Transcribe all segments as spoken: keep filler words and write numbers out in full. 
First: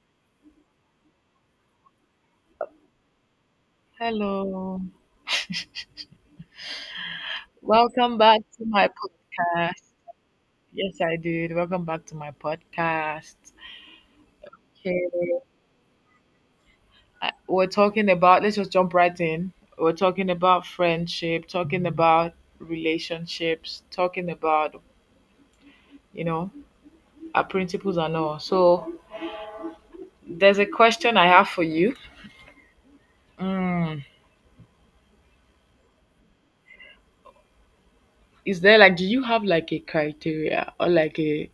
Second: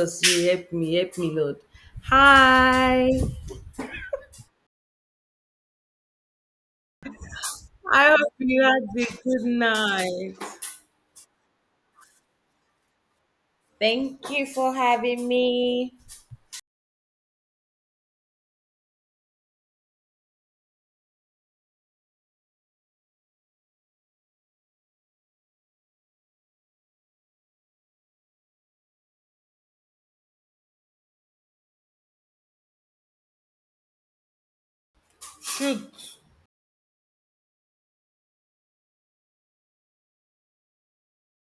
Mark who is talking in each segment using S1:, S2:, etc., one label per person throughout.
S1: Jesus, you help me, help me, Lord. Hi.
S2: Hello.
S1: I
S2: Welcome
S1: hope
S2: back
S1: you
S2: to my
S1: had a good
S2: podcast.
S1: night.
S2: Yes, I did. Welcome back to my podcast.
S1: Thank you for having
S2: Okay.
S1: me.
S2: I- We're talking about, let's just jump right in. We're talking about friendship, talking about relationships, talking about, you know, our principles and all. So there's a question I have for you. Mm.
S1: Hmm,
S2: Is there like, do you have like a criteria or like a,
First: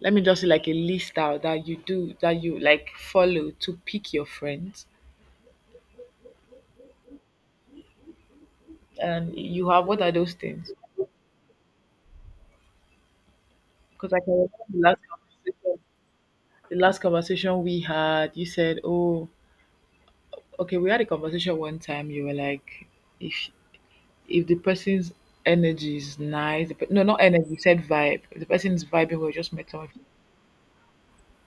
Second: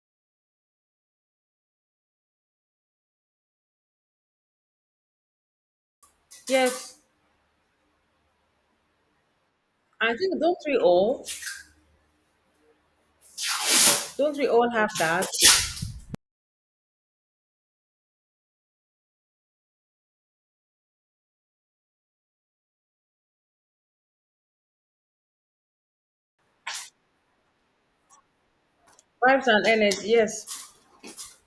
S2: let me just say like a list out that you do, that you like follow to pick your friends?
S1: yes,
S2: And you have, what are
S1: I
S2: those
S1: think don't
S2: things?
S1: we all?
S2: Because I
S1: Don't we
S2: can
S1: all have
S2: remember
S1: that?
S2: the last conversation, the last conversation we had. You said, "Oh, okay, we had a conversation one time. You were like, if if the person's energy is nice, the, pe- no, not energy. You said vibe. If the person is vibing, we're
S1: Vibes
S2: just
S1: and
S2: metal.
S1: energy. Yes.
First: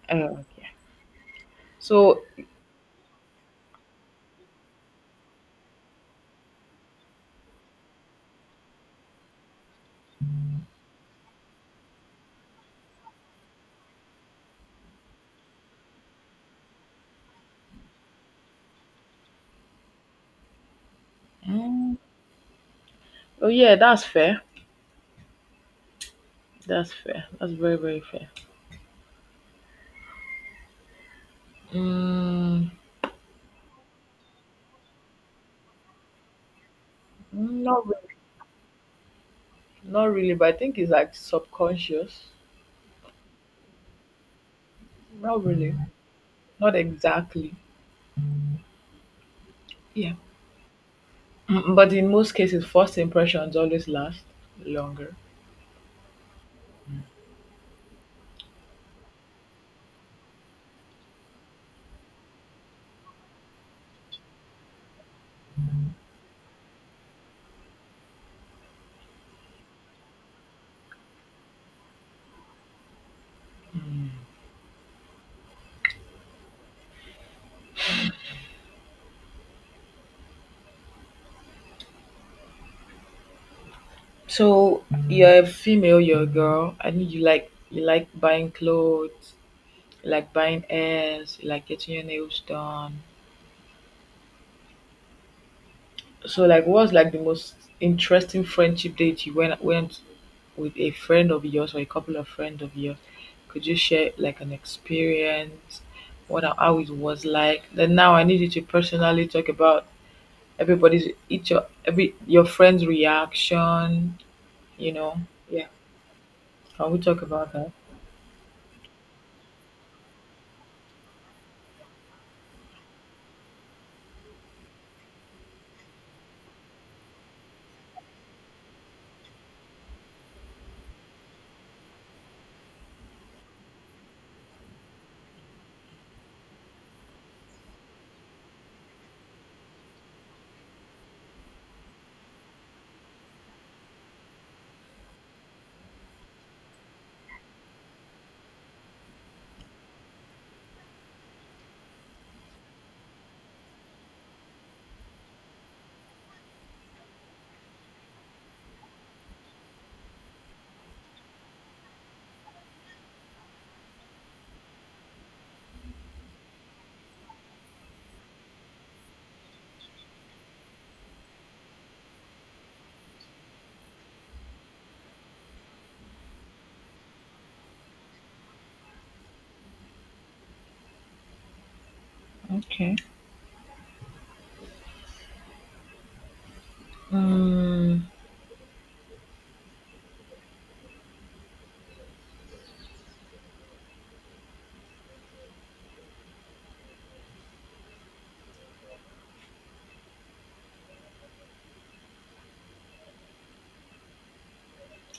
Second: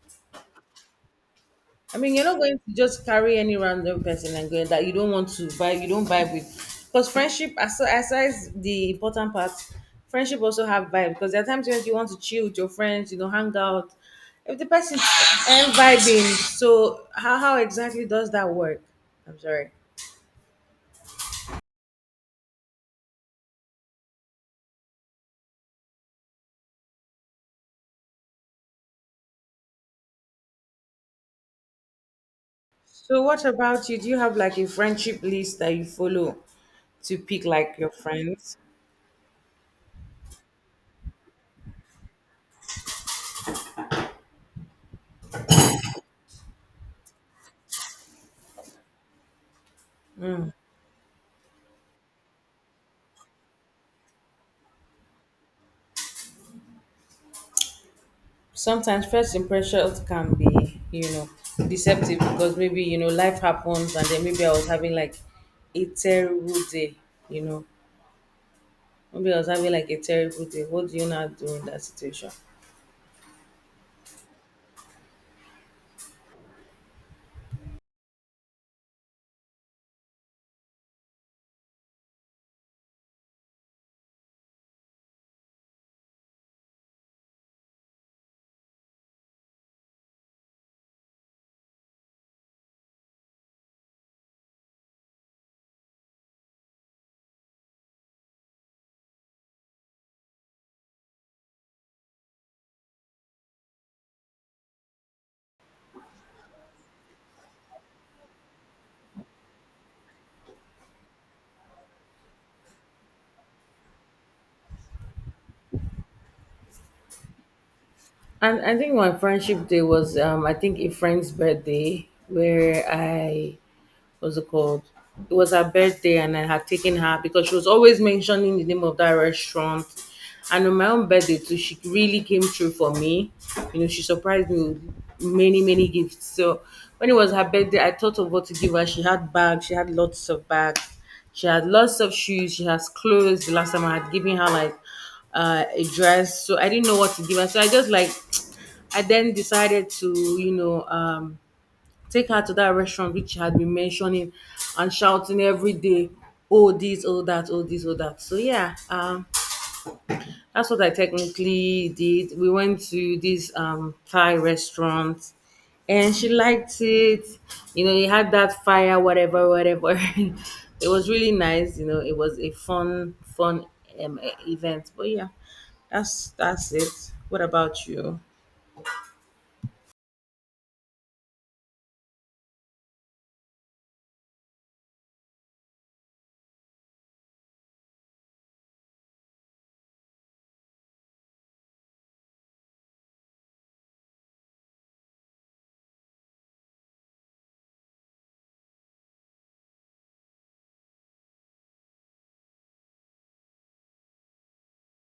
S2: Uh,
S1: I mean,
S2: so,
S1: you're not going to just carry any random person and going that you don't want to vibe, you don't vibe with. Because friendship, as aside the important part, friendship also have vibe. Because there are times when you want to chill with your friends, you know, hang out. If the person ain't vibing, so how, how exactly does that work? I'm sorry.
S2: mm, oh yeah, that's fair. That's fair. That's very very fair. Mm,
S1: So what about you? Do you have like a friendship list that you follow to pick like
S2: not
S1: your
S2: really,
S1: friends?
S2: not really, but I think it's like subconscious. Not really, not exactly. Yeah. Mm, But in most cases, first impressions always last longer.
S1: Sometimes first impressions can be you know deceptive because maybe you know life happens and then maybe I was having like a terrible day, you know, maybe I was having like a terrible day. What do you now do in that situation?
S2: So you're a female, you're a girl. I think you like, you like buying clothes, you like buying airs, you like getting your nails done. So like, what's like the most interesting friendship date you went went with a friend of yours or a couple of friends of yours? Could you share like an experience? What, how it was like? Then now I need you to personally talk about everybody's, each your every your friend's reaction, you know, yeah, can we talk about that?
S1: And I think my friendship day was, um, I think, a friend's birthday where I, what's it called? It was her birthday, and I had taken her because she was always mentioning the name of that restaurant. And on my own birthday too, she really came through for me. You know, she surprised me with many, many gifts. So when it was her birthday, I thought of what to give her. She had bags. She had lots of bags. She had lots of shoes. She has clothes. The last time I had given her like uh, a dress, so I didn't know what to give her. So I just like I then decided to, you know, um, take her to that restaurant which she had been mentioning and shouting every day, oh, this, oh, that, oh, this, oh, that. So, yeah, um, that's what I technically did. We went to this um, Thai restaurant and she liked it. You know, it had that fire, whatever, whatever. It was really nice. You know, it was a fun, fun um, e- event. But yeah, that's that's it. What about you?
S2: Okay. mm,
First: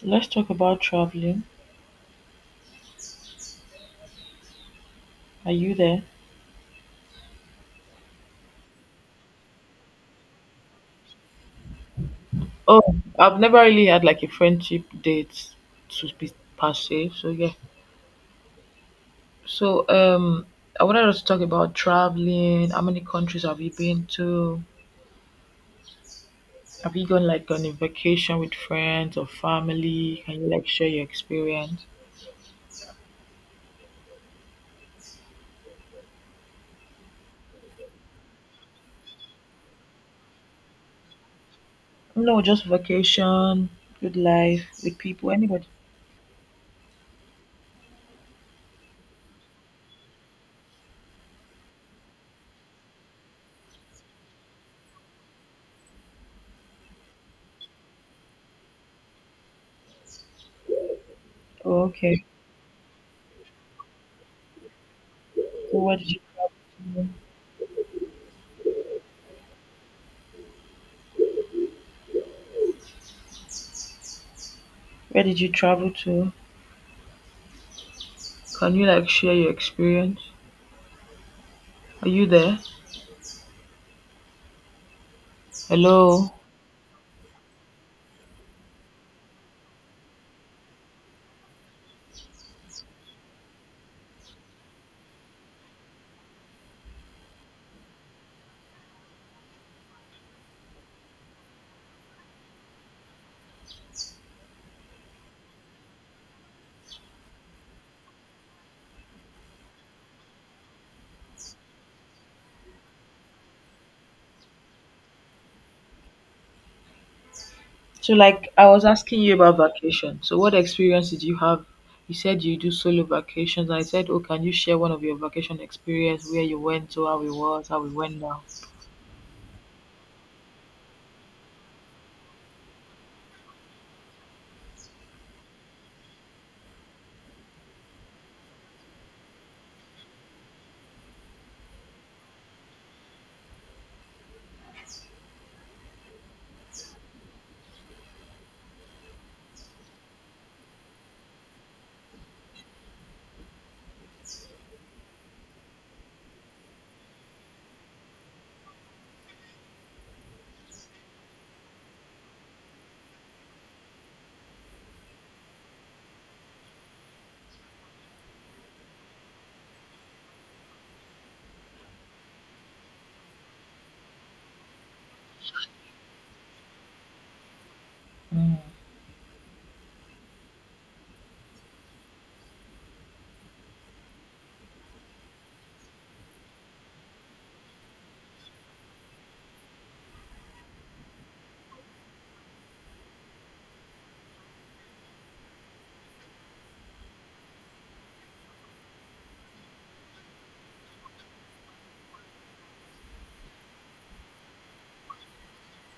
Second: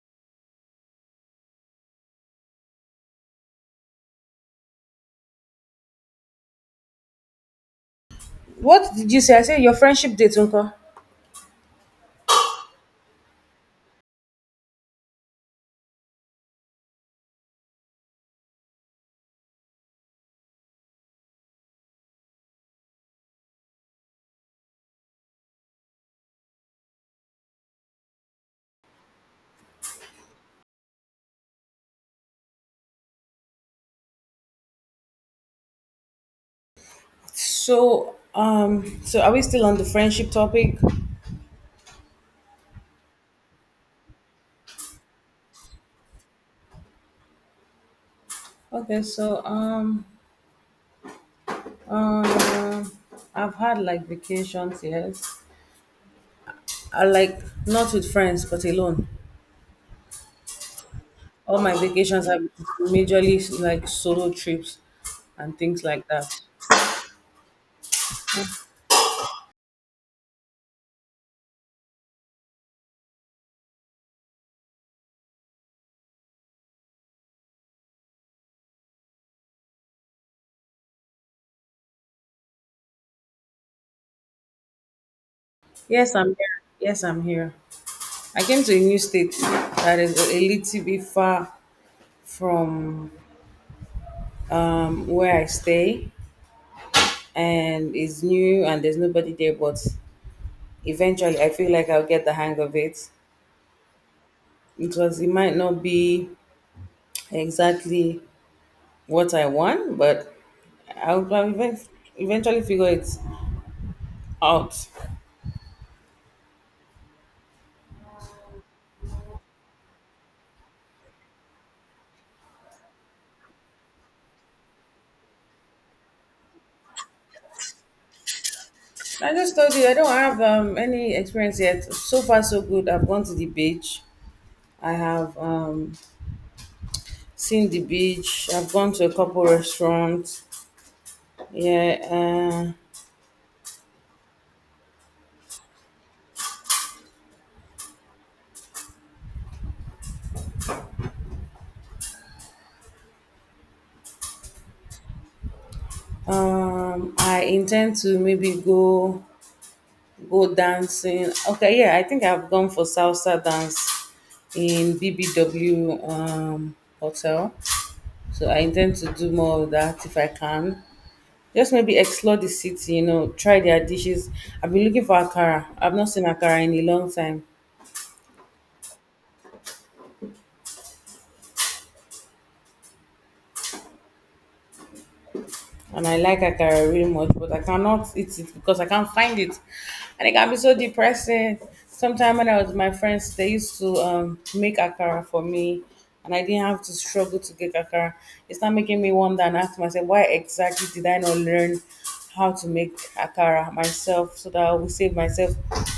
S2: let's talk about traveling. Are you there?
S1: What did you say? I said your friendship date, Uncle.
S2: Oh, I've never really had like a friendship date to be per se, so yeah. So um, I wanted us to talk about traveling. How many countries have you been to? Have you gone like on a vacation with friends or family? Can you like share your experience?
S1: So, um, so are we still on the friendship topic?
S2: No, just vacation, good life with people, anybody.
S1: Okay, so um, um, I've had like vacations, yes. I like not with friends, but alone. All my
S2: Oh, okay.
S1: vacations are majorly like solo trips and
S2: So
S1: things
S2: where
S1: like
S2: did you
S1: that.
S2: travel? Where did you travel to? Can you like share your experience? Are you there?
S1: Yes, I'm
S2: Hello.
S1: here. Yes, I'm here. I came to a new state that is a little bit far from um where I stay. And it's new and there's nobody there, but eventually I feel like I'll get the hang of it because it might not be exactly what I want, but I'll probably ev- eventually figure it out.
S2: So like I was asking you about vacation. So what experience did you have? You said you do solo vacations. I said, oh, can you share one of your vacation experience where you went to, how it was, how it went down?
S1: I just told you I don't have um, any experience yet. So far so good, I've gone to the beach. I have um, seen the beach. I've gone to a couple restaurants, yeah. uh, um, I intend to maybe go go dancing. Okay, yeah, I think I've gone for salsa dance in B B W um, hotel. So I intend to do more of that if I can. Just maybe explore the city, you know, try their dishes. I've been looking for akara. I've not seen akara in a long time.
S2: Mm.
S1: And I like akara really much, but I cannot eat it because I can't find it, and it can be so depressing. Sometime when I was with my friends, they used to um, make akara for me, and I didn't have to struggle to get akara. It's not making me wonder and ask myself why exactly did I not learn how to make akara myself so that I will save myself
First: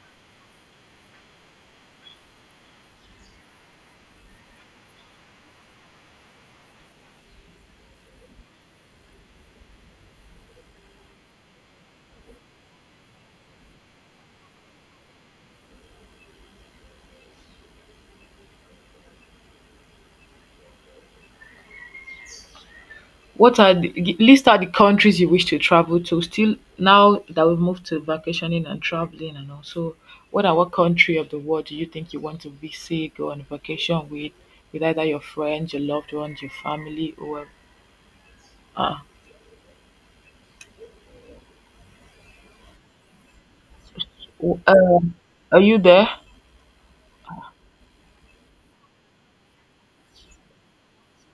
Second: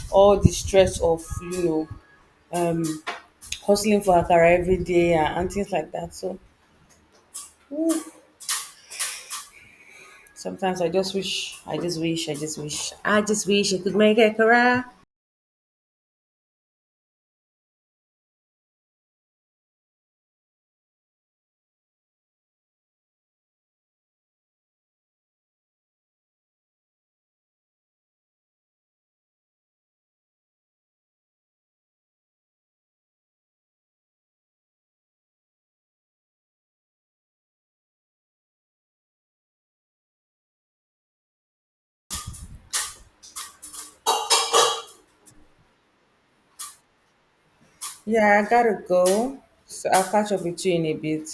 S1: all the stress of you know hustling for akara every day, and, and things like that. So. Sometimes I just wish, I just wish, I just wish, I just wish I could make a career.
S2: What are the g- list out the countries you wish to travel to, still now that we've moved to vacationing and traveling and all. So what are, what country of the world do you think you want to visit, go on vacation with, with either your friends, your loved ones, your family, or uh, w- um, are you there?
S1: Yeah, I gotta go. So I'll catch up with you in a bit.